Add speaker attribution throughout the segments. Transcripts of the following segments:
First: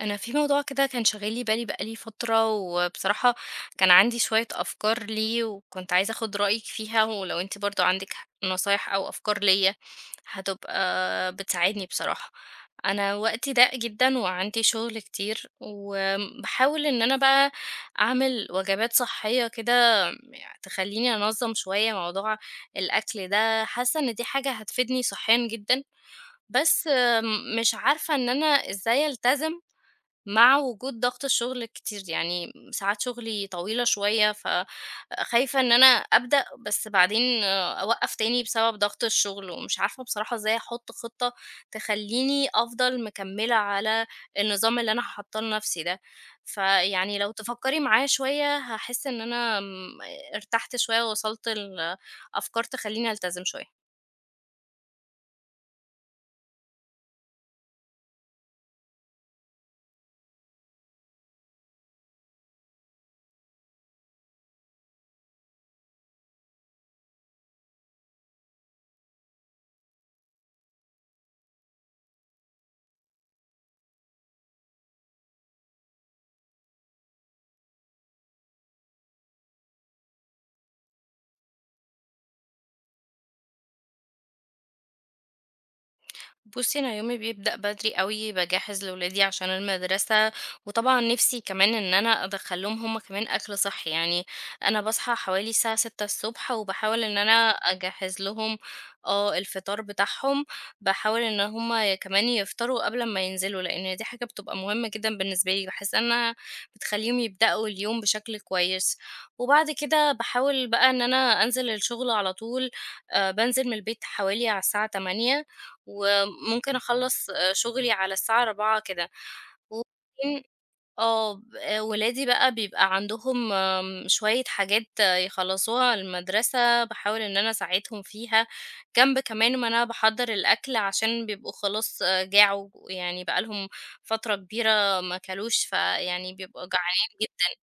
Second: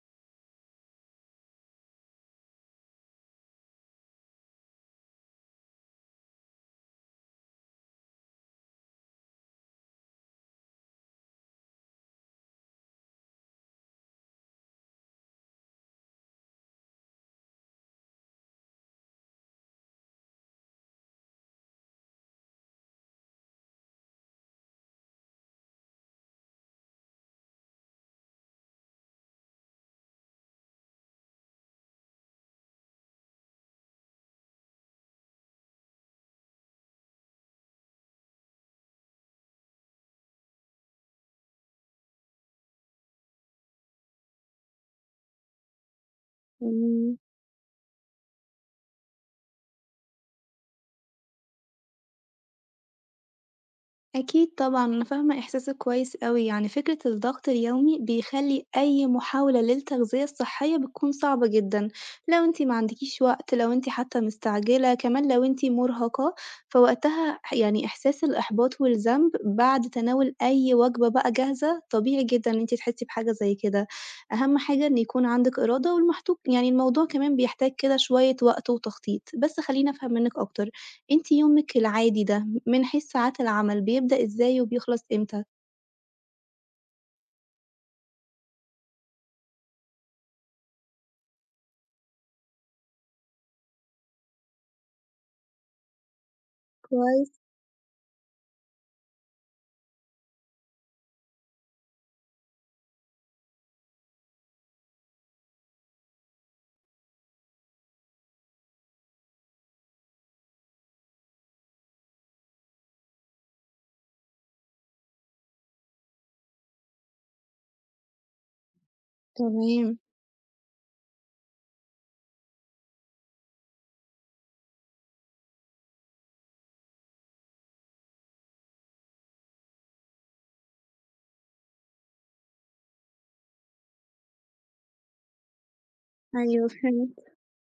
Speaker 1: أنا في موضوع كده كان شاغل لي بالي بقى لي فترة، وبصراحة كان عندي شوية أفكار ليه، وكنت عايزة آخد رأيِك فيها، ولو أنتِ برضه عندِك نصايح أو أفكار ليّا هتبقى بتساعدني بصراحة. أنا وقتي ضاق جدًا، وعندي شغل كتير، وباحاول إن أنا بقى أعمل وجبات صحية كده يعني تخلّيني أنظّم شوية موضوع الأكل ده، حاسة إن دي حاجة هتفيدني صحيًا جدًا، بس مش عارفة إن أنا إزاي ألتزم مع وجود ضغط الشغل الكتير، يعني ساعات شغلي طويلة شوية، فخايفة ان انا ابدأ بس بعدين اوقف تاني بسبب ضغط الشغل، ومش عارفة بصراحة ازاي احط خطة تخليني افضل مكملة على النظام اللي انا حاطاه لنفسي ده.
Speaker 2: إمم،
Speaker 1: فيعني لو تفكري معايا شوية هحس ان انا ارتحت شوية ووصلت لأفكار تخليني التزم شوية.
Speaker 2: أكيد طبعًا، أنا فاهمة إحساسِك كويس أوي، يعني فكرة الضغط اليومي بيخلّي أي محاولة للتغذية الصحية بتكون صعبة جدًا، لو أنتِ ما عندكيش وقت، لو أنتِ حتى مستعجلة، كمان لو أنتِ مرهقة، فوقتها ح يعني إحساس الإحباط والذنب بعد تناول أي وجبة بقى جاهزة، طبيعي جدًا إن أنتِ تحسي بحاجة زي كده، أهم حاجة إن يكون عندِك إرادة والمحتو يعني الموضوع كمان بيحتاج كده شوية وقت وتخطيط، بس خلّيني أفهم منِّك أكتر، أنتِ يومِك العادي ده من حيث ساعات العمل بيبدأ إزاي وبيخلص إمتى؟
Speaker 1: بُصّي، أنا يومي بيبدأ بدري أوي، باجهّز لولادي عشان المدرسة، وطبعًا نِفسي كمان إن أنا أدخّل لهم هم كمان أكل صحّي، يعني أنا باصحى حوالي الساعة 6:00 ص وباحاول إن
Speaker 2: كويس،
Speaker 1: أنا أجهّز لهم الفطار بتاعهم، باحاول إن هم كمان يفطروا قبل ما ينزلوا، لإن دي حاجة بتبقى مهمة جدًا بالنسبة لي، باحس إنها بتخلّيهم يبدأوا اليوم بشكل كويس، وبعد كده باحاول بقى إن أنا أنزل الشغل على طول، بانزل من البيت حوالي على الساعة 08:00 وممكن أخلّص شغلي على الساعة 16:00 كده،
Speaker 2: تمام،
Speaker 1: وبعدين آه، ب آه، ولادي بقى بيبقى عندهم شوية حاجات يخلّصوها المدرسة، باحاول إن أنا أساعدهم فيها، جنب كمان ما أنا باحضّر الأكل عشان بيبقوا خلاص جاعوا، يعني بقى لهم فترة كبيرة ما كلوش، فيعني بيبقوا
Speaker 2: أيوه
Speaker 1: جعانين
Speaker 2: فهمت،
Speaker 1: جدًا.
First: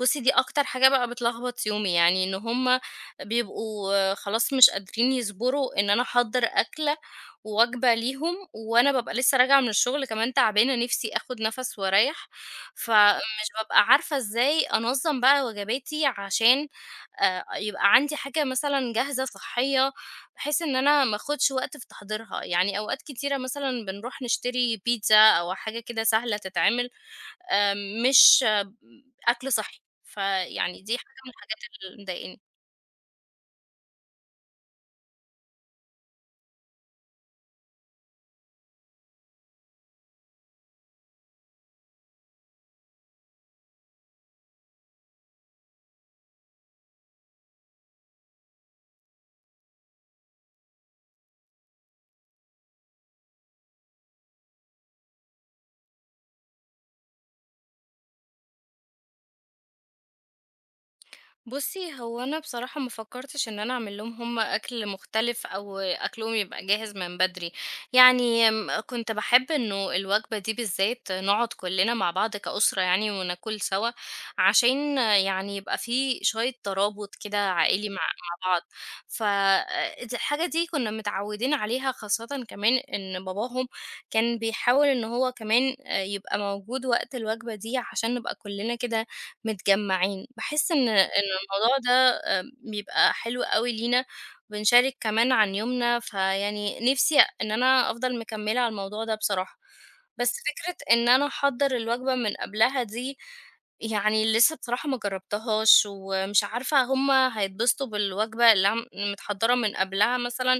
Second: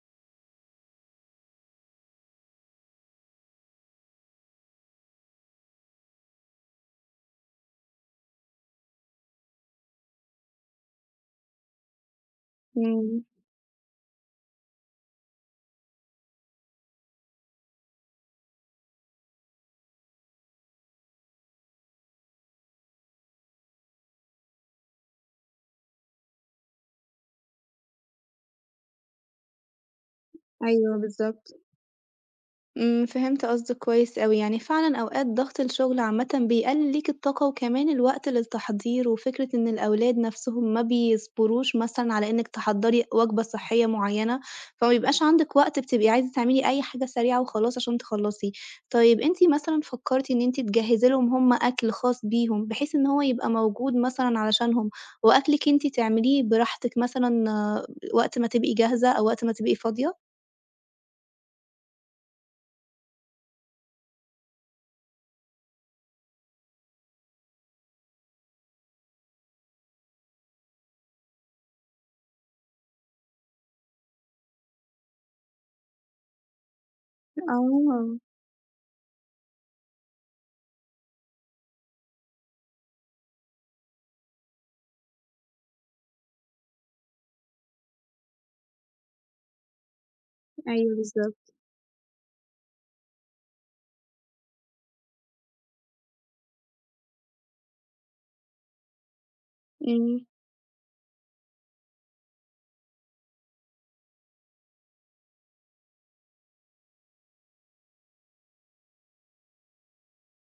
Speaker 1: بُصّي، دي أكتر حاجة بقى بتلخبط يومي، يعني إن هُم بيبقوا خلاص مش قادرين يصبروا إن أنا أحضّر أكلة ووجبة ليهم، وأنا بابقى لسه راجعة من الشغل كمان تعبانة نِفسي آخُد نَفَس وأريّح،
Speaker 2: إمم،
Speaker 1: فمش بابقى عارفة إزاي أنظّم بقى وجباتي عشان يبقى عندي حاجة مثلًا جاهزة صحّية، بحيث إن أنا ما آخُدش وقت في تحضيرها، يعني أوقات كتيرة مثلًا بنروح نشتري بيتزا أو حاجة كده سهلة تتعمل، مش أكل صحّي، فيعني
Speaker 2: أيوه
Speaker 1: دي حاجة من
Speaker 2: بالضبط.
Speaker 1: الحاجات اللي مضايقاني.
Speaker 2: فهمت قصدك كويس أوي، يعني فعلًا أوقات ضغط الشغل عامةً بيقلل ليك الطاقة وكمان الوقت للتحضير، وفكرة إن الأولاد نفسهم ما بيصبروش مثلًا على إنِّك تحضّري وجبة صحية معيّنة، فما بيبقاش عندِك وقت بتبقي عايزة تعملي أي حاجة سريعة وخلاص عشان تخلّصي. طيب أنتِ مثلًا فكّرتِ إن أنتِ تجهّزي لهم هم أكل خاص بيهم، بحيث إن هو يبقى موجود مثلًا علشانهم، وأكلِك أنتِ تعمليه براحتك مثلًا وقت ما تبقي جاهزة أو وقت ما تبقي فاضية؟
Speaker 1: بُصّي، هو أنا بصراحة ما فكّرتش إن أنا أعمل لهم هم أكل مختلف أو أكلهم يبقى جاهز من بدري، يعني كنت باحب إنه الوجبة دي بالذات نقعد كلّنا مع بعض كأسرة يعني وناكل سوا، عشان يعني يبقى في شوية ترابط كده عائلي مع
Speaker 2: آه،
Speaker 1: بعض، ف د الحاجة دي كُنّا متعوّدين عليها، خاصةً كمان إن باباهم كان بيحاول إن هو كمان يبقى موجود وقت الوجبة دي عشان نبقى كلّنا كده متجمّعين، باحس إن
Speaker 2: أيوه بالضبط.
Speaker 1: الموضوع ده بيبقى حلو أوي لينا، وبنشارك كمان عن يومنا، فيعني نِفْسي إن أنا أفضل مكمّلة على الموضوع ده بصراحة،
Speaker 2: إمم،
Speaker 1: بس فكرة إن أنا أحضّر الوجبة من قبلها دي، يعني لسه بصراحة ما جرّبتهاش، ومش عارفة هم هيتبسطوا بالوجبة اللي أنا متحضّرة من قبلها مثلًا،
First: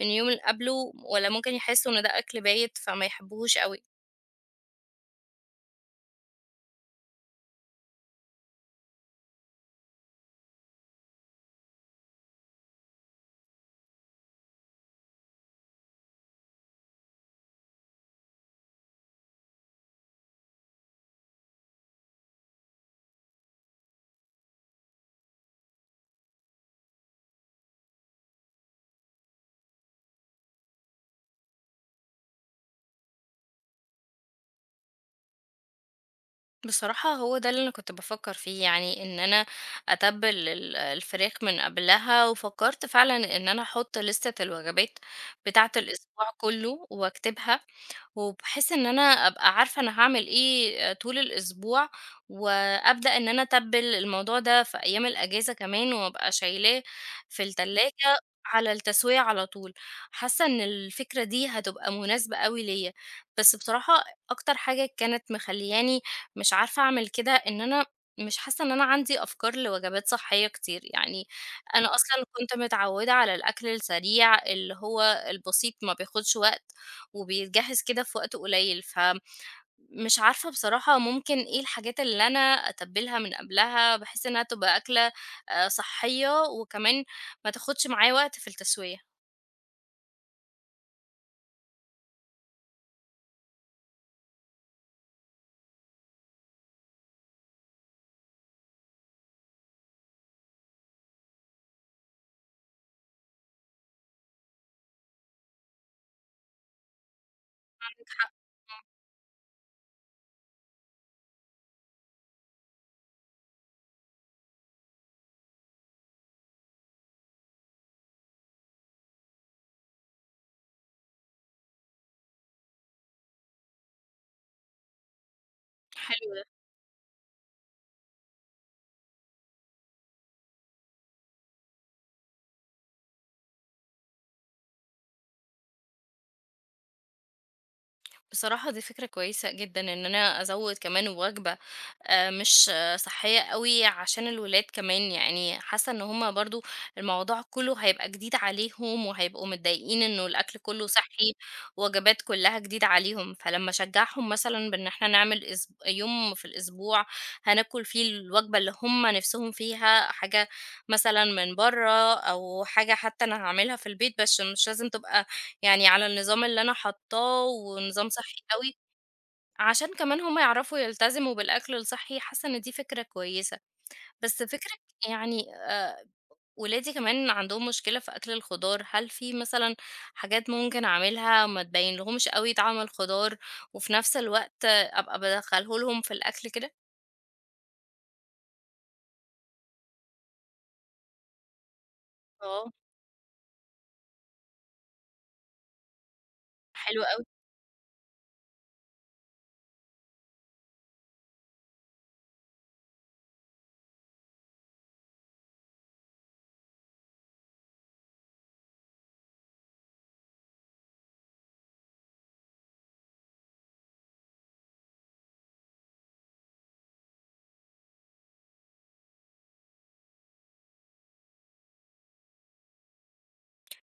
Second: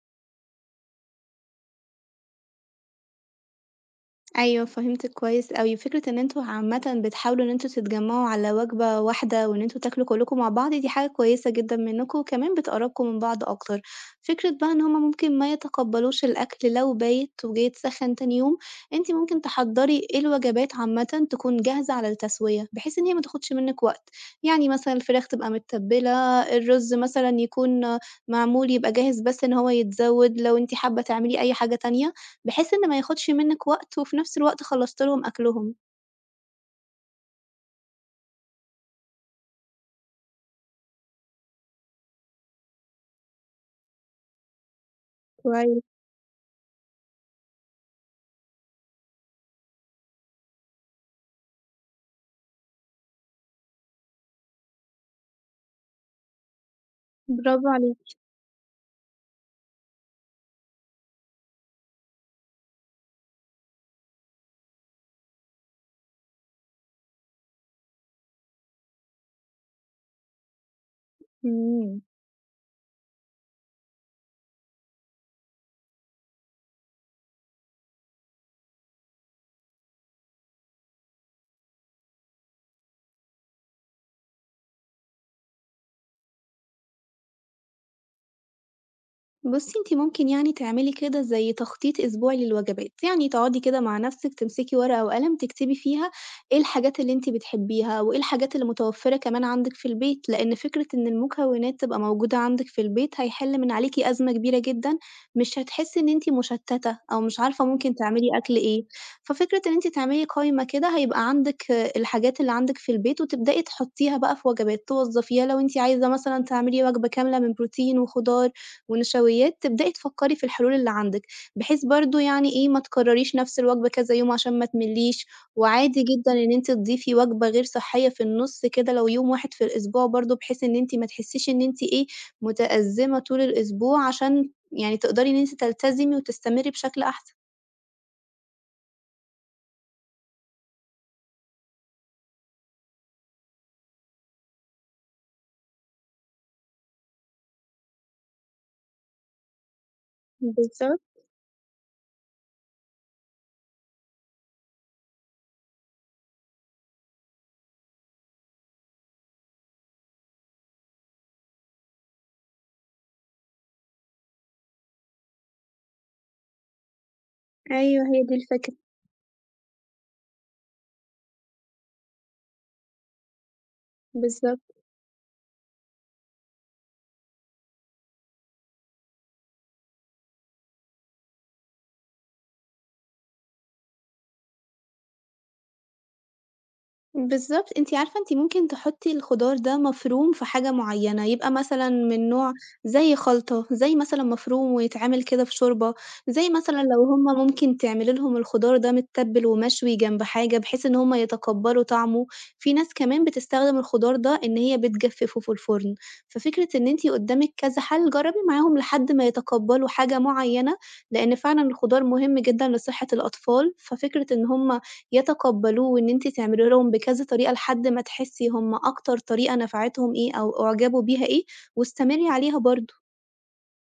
Speaker 1: من اليوم اللي قبله، والّا ممكن يحسّوا إن ده أكل بايت فما يحبوهوش أوي؟
Speaker 2: أيوه فهمتِك كويس أوي، فكرة إن أنتم عامةً بتحاولوا إن أنتم تتجمعوا على وجبة واحدة، وإن أنتم تاكلوا كلّكم مع بعض دي حاجة كويسة جدًا منكم، وكمان بتقرّبكم من بعض أكتر. فكرة بقى إن هُم ممكن ما يتقبلوش الأكل لو بايت وجِه يتسخّن تاني يوم، أنتِ ممكن تحضّري إيه الوجبات عامةً تكون جاهزة على التسوية، بحيث إن هي ما تاخدش منِّك وقت، يعني مثلًا الفراخ تبقى متّبلة، الرز مثلًا يكون معمول يبقى جاهز بس إن هو يتزوّد، لو أنتِ حابة تعملي أي حاجة تانية بحيث إن ما ياخدش منِّك وقت وفي نفس الوقت خلّصتِ لهم أكلهم.
Speaker 1: بصراحة هو ده اللي أنا كنت بافكّر فيه، يعني إن أنا أتبّل الفراخ من قبلها، وفكّرت فعلًا إن أنا أحُط لِستة الوجبات بتاعة
Speaker 2: كويس،
Speaker 1: الأسبوع كُلّه واكتبها، وبحيث إن أنا أبقى عارفة أنا هاعمل إيه طول الأسبوع، وأبدأ إن أنا أتبّل الموضوع ده في أيام الأجازة كمان، وأبقى شايلاه في
Speaker 2: برافو عليكِ.
Speaker 1: التلاجة على التسوية على طول. حاسة إن الفكرة دي هتبقى مناسبة أوي ليّا، بس بصراحة أكتر حاجة كانت مخلّياني مش عارفة أعمل كده، إن أنا مش حاسة إن أنا عندي أفكار لوجبات صحية كتير، يعني أنا
Speaker 2: إمم.
Speaker 1: أصلًا كنت متعودة على الأكل السريع اللي هو البسيط ما بياخدش وقت، وبيتجهز كده في وقت قليل، فمش عارفة بصراحة ممكن إيه الحاجات اللي أنا أتبّلها من قبلها، بحيث إنها تبقى أكلة صحية، وكمان ما تاخدش معايا وقت في التسوية.
Speaker 2: بُصّي أنتِ ممكن يعني تعملي كده زي تخطيط أسبوعي للوجبات، يعني تقعدي كده مع نفسِك تمسكي ورقة وقلم تكتبي فيها إيه الحاجات اللي أنتِ بتحبيها، وإيه الحاجات اللي متوفرة كمان عندِك في البيت، لأن فكرة إن المكونات تبقى موجودة عندِك في البيت هيحل من عليكِ أزمة كبيرة جدًا، مش هتحسي إن أنتِ مشتتة أو مش عارفة ممكن
Speaker 1: عندِك
Speaker 2: تعملي
Speaker 1: حق،
Speaker 2: أكل
Speaker 1: إمم،
Speaker 2: إيه، ففكرة إن أنتِ تعملي قايمة كده هيبقى عندِك الحاجات اللي عندِك في البيت، وتبدئي تحطيها بقى في وجبات، توظّفيها لو أنتِ عايزة مثلًا تعملي وجبة كاملة من بروتين وخضار. ونشويات، تبدئي تفكّري في الحلول اللي عندِك، بحيث برضه يعني إيه، ما تكرّريش نَفْس الوجبة كذا يوم عشان ما تملّيش، وعادي جدًا
Speaker 1: حلو.
Speaker 2: إن أنتِ تضيفي وجبة غير صحّية في النُص كده لو يوم واحد في الأسبوع برضه، بحيث إن أنتِ ما تحسّيش إن أنتِ إيه، متأزّمة طول الأسبوع عشان يعني تقدري إن أنتِ تلتزمي وتستمري بشكل أحسن.
Speaker 1: بصراحة دي فكرة كويسة جدًا إن أنا أزوّد كمان وجبة مش صحّية أوي عشان الولاد كمان، يعني حاسة إن هُم برضه الموضوع كُلّه هيبقى جديد عليهم وهيبقوا متضايقين إنه الأكل كُلّه
Speaker 2: بالضبط،
Speaker 1: صحّي، وجبات كُلّها جديدة عليهم، فلمّا أشجّعهم مثلًا بإن إحنا نعمل يوم في الأسبوع هناكل فيه الوجبة اللي هُم نِفْسهم فيها، حاجة مثلًا من برّه أو حاجة حتى أنا هاعملها في البيت بس مش لازم تبقى يعني على النظام اللي أنا حاطاه
Speaker 2: أيوه
Speaker 1: ونظام
Speaker 2: هي دي
Speaker 1: صحّي أوي،
Speaker 2: الفكرة،
Speaker 1: عشان كمان هم يعرفوا يلتزموا بالأكل الصحّي، حاسة إن دي فكرة كويسة. بس
Speaker 2: بالضبط.
Speaker 1: فكرة يعني ولادي كمان عندهم مشكلة في أكل الخضار، هل في مثلًا حاجات ممكن أعملها ما تبين لهمش أوي طعم الخضار، وفي نفس الوقت أبقى بادخله لهم في الأكل كده؟
Speaker 2: بالضبط، أنتِ عارفة أنتِ ممكن تحطّي الخضار ده مفروم في حاجة معيّنة، يبقى مثلًا من نوع
Speaker 1: آه،
Speaker 2: زي خلطة، زي مثلًا مفروم ويتعمل كده في شوربة، زي مثلًا
Speaker 1: حلو
Speaker 2: لو
Speaker 1: أوي.
Speaker 2: هُم ممكن تعملي لهم الخضار ده متّبل ومشوي جنب حاجة، بحيث إن هُم يتقبّلوا طعمه، في ناس كمان بتستخدم الخضار ده إن هي بتجفّفه في الفرن، ففكرة إن أنتِ قدّامِك كذا حل، جرّبي معاهم لحد ما يتقبّلوا حاجة معيّنة، لإن فعلًا الخضار مهم جدًا لصحة الأطفال، ففكرة إن هُم يتقبّلوه وإن أنتِ تعملي لهم بكذا طريقة لحد ما تحسّي هم أكتر طريقة نفعتهم إيه أو أُعجبوا بيها إيه واستمري عليها برضه.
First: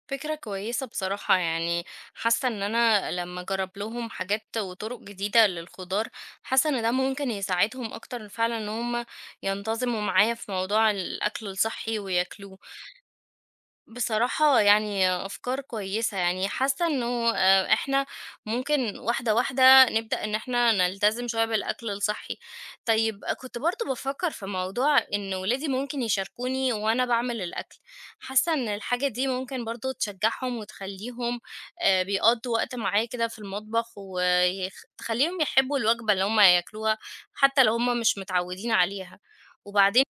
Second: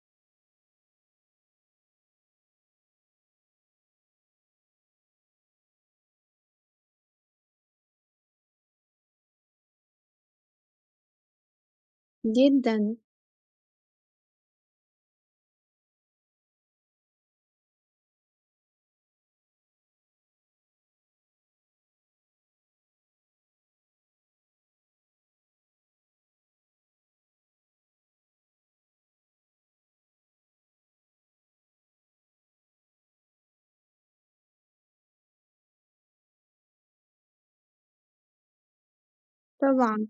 Speaker 1: فكرة كويسة بصراحة، يعني حاسة ان انا لما اجرب لهم حاجات وطرق جديدة للخضار حاسة ان ده ممكن يساعدهم اكتر فعلا ان هم ينتظموا معايا في موضوع الاكل الصحي وياكلوه.
Speaker 2: جدًا،
Speaker 1: بصراحة يعني أفكار كويسة، يعني حاسة إنه إحنا ممكن واحدة واحدة نبدأ إن إحنا نلتزم شوية بالأكل الصحي. طيب كنت برضو بفكر في موضوع إن ولادي ممكن يشاركوني وأنا بعمل الأكل، حاسة إن الحاجة دي ممكن برضو تشجعهم وتخليهم بيقضوا وقت معايا كده في المطبخ وتخليهم يحبوا الوجبة اللي هما ياكلوها حتى لو هما مش متعودين عليها. وبعدين
Speaker 2: طبعًا.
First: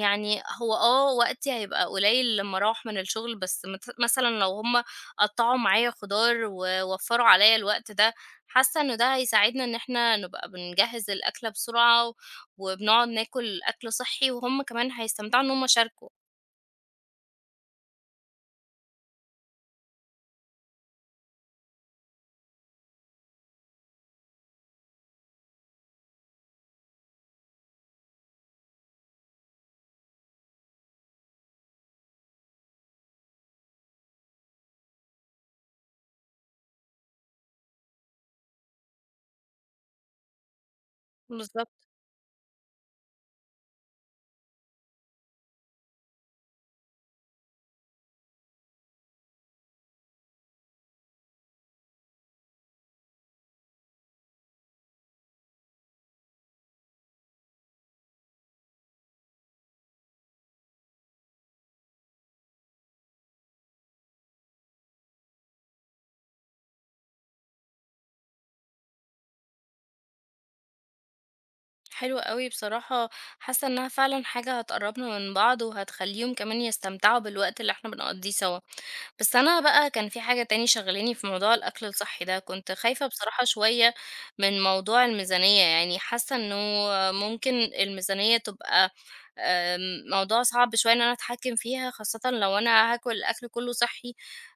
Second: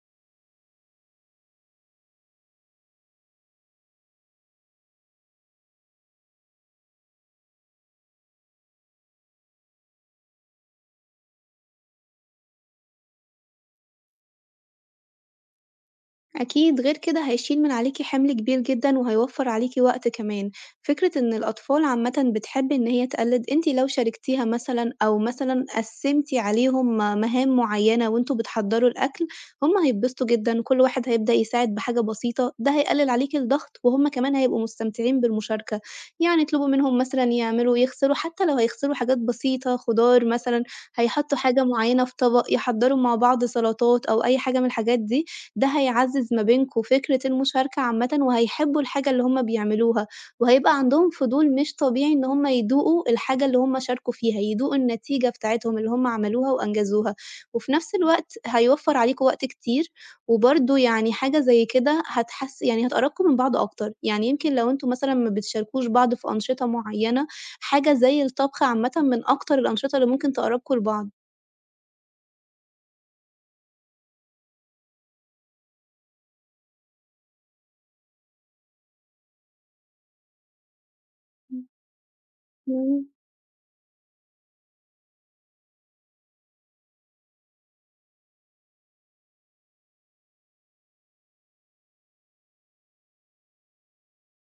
Speaker 1: يعني هو وقتي هيبقى قليل لمّا أروّح من الشغل، بس مثلًا لو هُم قطّعوا معايا خضار ووفّروا عليّا الوقت ده، حاسّة إنه ده هيساعدنا إن إحنا نبقى بنجهّز الأكلة بسرعة، وبنقعد ناكل أكل صحّي، وهُم كمان هيستمتعوا إن هُم شاركوا.
Speaker 2: أكيد غير كده هيشيل من عليكي حمل كبير جدًا وهيوفّر عليكِ وقت كمان، فكرة إن الأطفال عامةً بتحب إن هي تقلِّد، أنتِ لو شاركتيها مثلًا أو مثلًا قسّمتِ عليهم مهام معيّنة وأنتم بتحضّروا الأكل، هُم هيتبسطوا جدًا، كل واحد هيبدأ يساعد بحاجة بسيطة، ده هيقلِّل عليكِ الضغط وهُم كمان هيبقوا مستمتعين بالمشاركة، يعني اطلبوا منهم مثلًا يعملوا يغسلوا حتى لو هيغسلوا حاجات بسيطة، خضار مثلًا، هيحطّوا حاجة
Speaker 1: بالضبط.
Speaker 2: معيّنة في طبق، يحضّروا مع بعض سلطات أو أي حاجة من الحاجات دي. ده هيعزّز ما بينكم فكرة المشاركة عامةً وهيحبّوا الحاجة اللي هم بيعملوها، وهيبقى عندهم فضول مش طبيعي إن هم يدوقوا الحاجة اللي هم شاركوا فيها، يدوقوا النتيجة بتاعتهم اللي هم عملوها وأنجزوها، وفي نفس الوقت هيوفّر عليكم وقت كتير، وبرضه يعني حاجة زي كده هتحس يعني هتقرّبكم من بعض أكتر، يعني يمكن لو أنتم مثلًا ما بتشاركوش بعض في أنشطة معيّنة، حاجة زي الطبخ عامةً من أكتر الأنشطة اللي ممكن تقرّبكم لبعض.
Speaker 1: حلو أوي بصراحة، حاسّة إنها فعلًا حاجة هتقرّبنا من بعض، وهتخلّيهم كمان يستمتعوا بالوقت اللي إحنا بنقضّيه سوا. بس أنا بقى كان في حاجة تاني شاغلاني في موضوع الأكل الصحي ده، كنت
Speaker 2: مم.
Speaker 1: خايفة بصراحة شوية من موضوع الميزانية، يعني حاسة إنه ممكن الميزانية تبقى موضوع صعب شوية إن أنا أتحكم فيها، خاصةً لو أنا هاكل الأكل كله صحي،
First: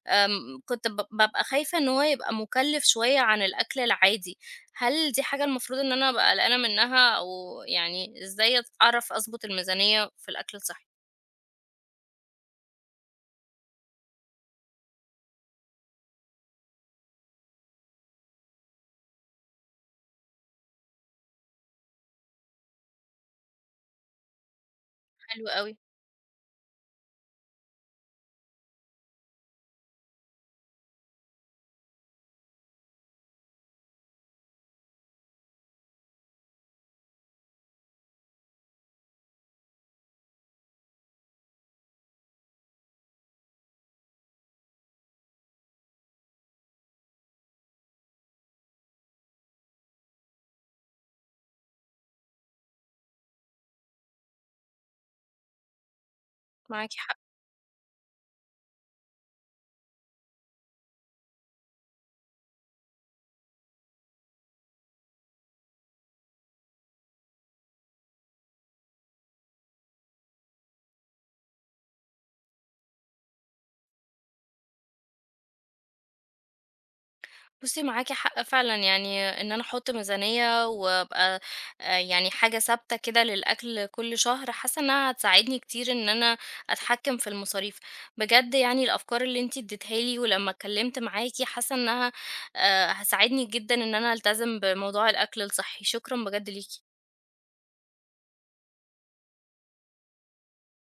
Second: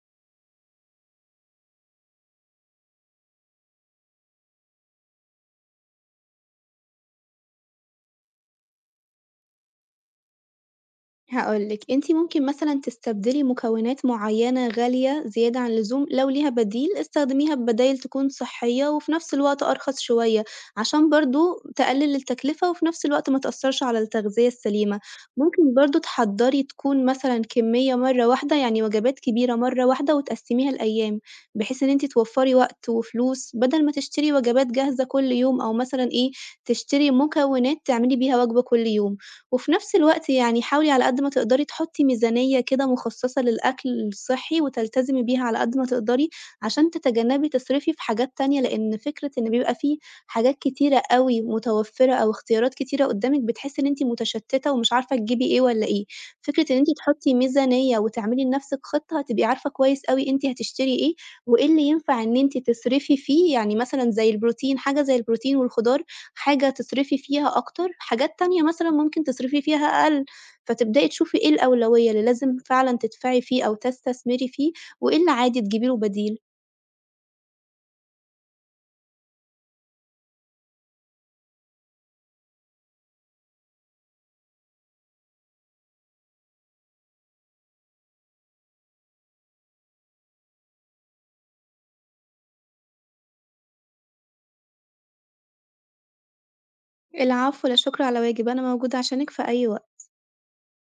Speaker 1: كنت بابقى خايفة إن هو يبقى مكلف شوية عن الأكل العادي، هل دي حاجة المفروض إن أنا أبقى قلقانة منها، أو يعني إزاي أعرف أضبط الميزانية في الأكل الصحي؟
Speaker 2: هاقول لِك، أنتِ ممكن مثلًا تستبدلي مكونات معيّنة غالية زيادة عن اللزوم، لو ليها بديل استخدميها ببدايل تكون صحية وفي نفس الوقت أرخص شوية، عشان برضه تقلل التكلفة وفي نفس الوقت ما تأثّرش على التغذية السليمة.
Speaker 1: حلو
Speaker 2: ممكن
Speaker 1: أوي،
Speaker 2: برضه تحضّري تكون مثلًا كمية مرّة واحدة، يعني وجبات كبيرة مرّة واحدة وتقسّميها لأيام، بحيث إن أنتِ توفّري وقت وفلوس، بدل ما تشتري وجبات جاهزة كل يوم أو مثلًا إيه، تشتري مكونات تعملي بيها وجبة كل يوم. وفي نفس الوقت يعني حاولي على قد ما تقدري تحطي ميزانية كده مخصصة للأكل الصحّي وتلتزمي بيها على قد ما تقدري، عشان تتجنبي تصرفي في حاجات تانية، لإن فكرة إن بيبقى في حاجات كتيرة أوي متوفرة أو اختيارات كتيرة قدامِك، بتحسي إن أنتِ متشتتة ومش عارفة تجيبي إيه والّا إيه. فكرة إن أنتِ
Speaker 1: معاكِ حق.
Speaker 2: تحطي ميزانية وتعملي لنفسِك خطة، هتبقي عارفة كويس أوي أنتِ هتشتري إيه، وإيه اللي ينفع إن أنتِ تصرفي فيه، يعني مثلًا زي البروتين، حاجة زي البروتين والخضار حاجة تصرفي فيها أكتر، حاجات تانية مثلًا ممكن تصرفي فيها أقل، فتبدئي تشوفي إيه الأولوية اللي لازم فعلًا تدفعي فيه أو تستثمري فيه، وإيه اللي عادي تجيبي له بديل.
Speaker 1: بُصّي معاكِ حق فعلًا، يعني إن أنا أحط ميزانية وأبقى يعني حاجة ثابتة كده للأكل كل شهر، حاسة إنها هتساعدني كتير إن أنا أتحكم في المصاريف. بجد يعني الأفكار اللي أنتِ اديتيها لي ولمّا اتكلمت معاكِ حاسة إنها هتساعدني جدًا إن أنا ألتزم بموضوع الأكل الصحي، شكرًا بجد ليكِ.
Speaker 2: العفو، لا شكر على واجب، أنا موجودة عشانِك في أي وقت.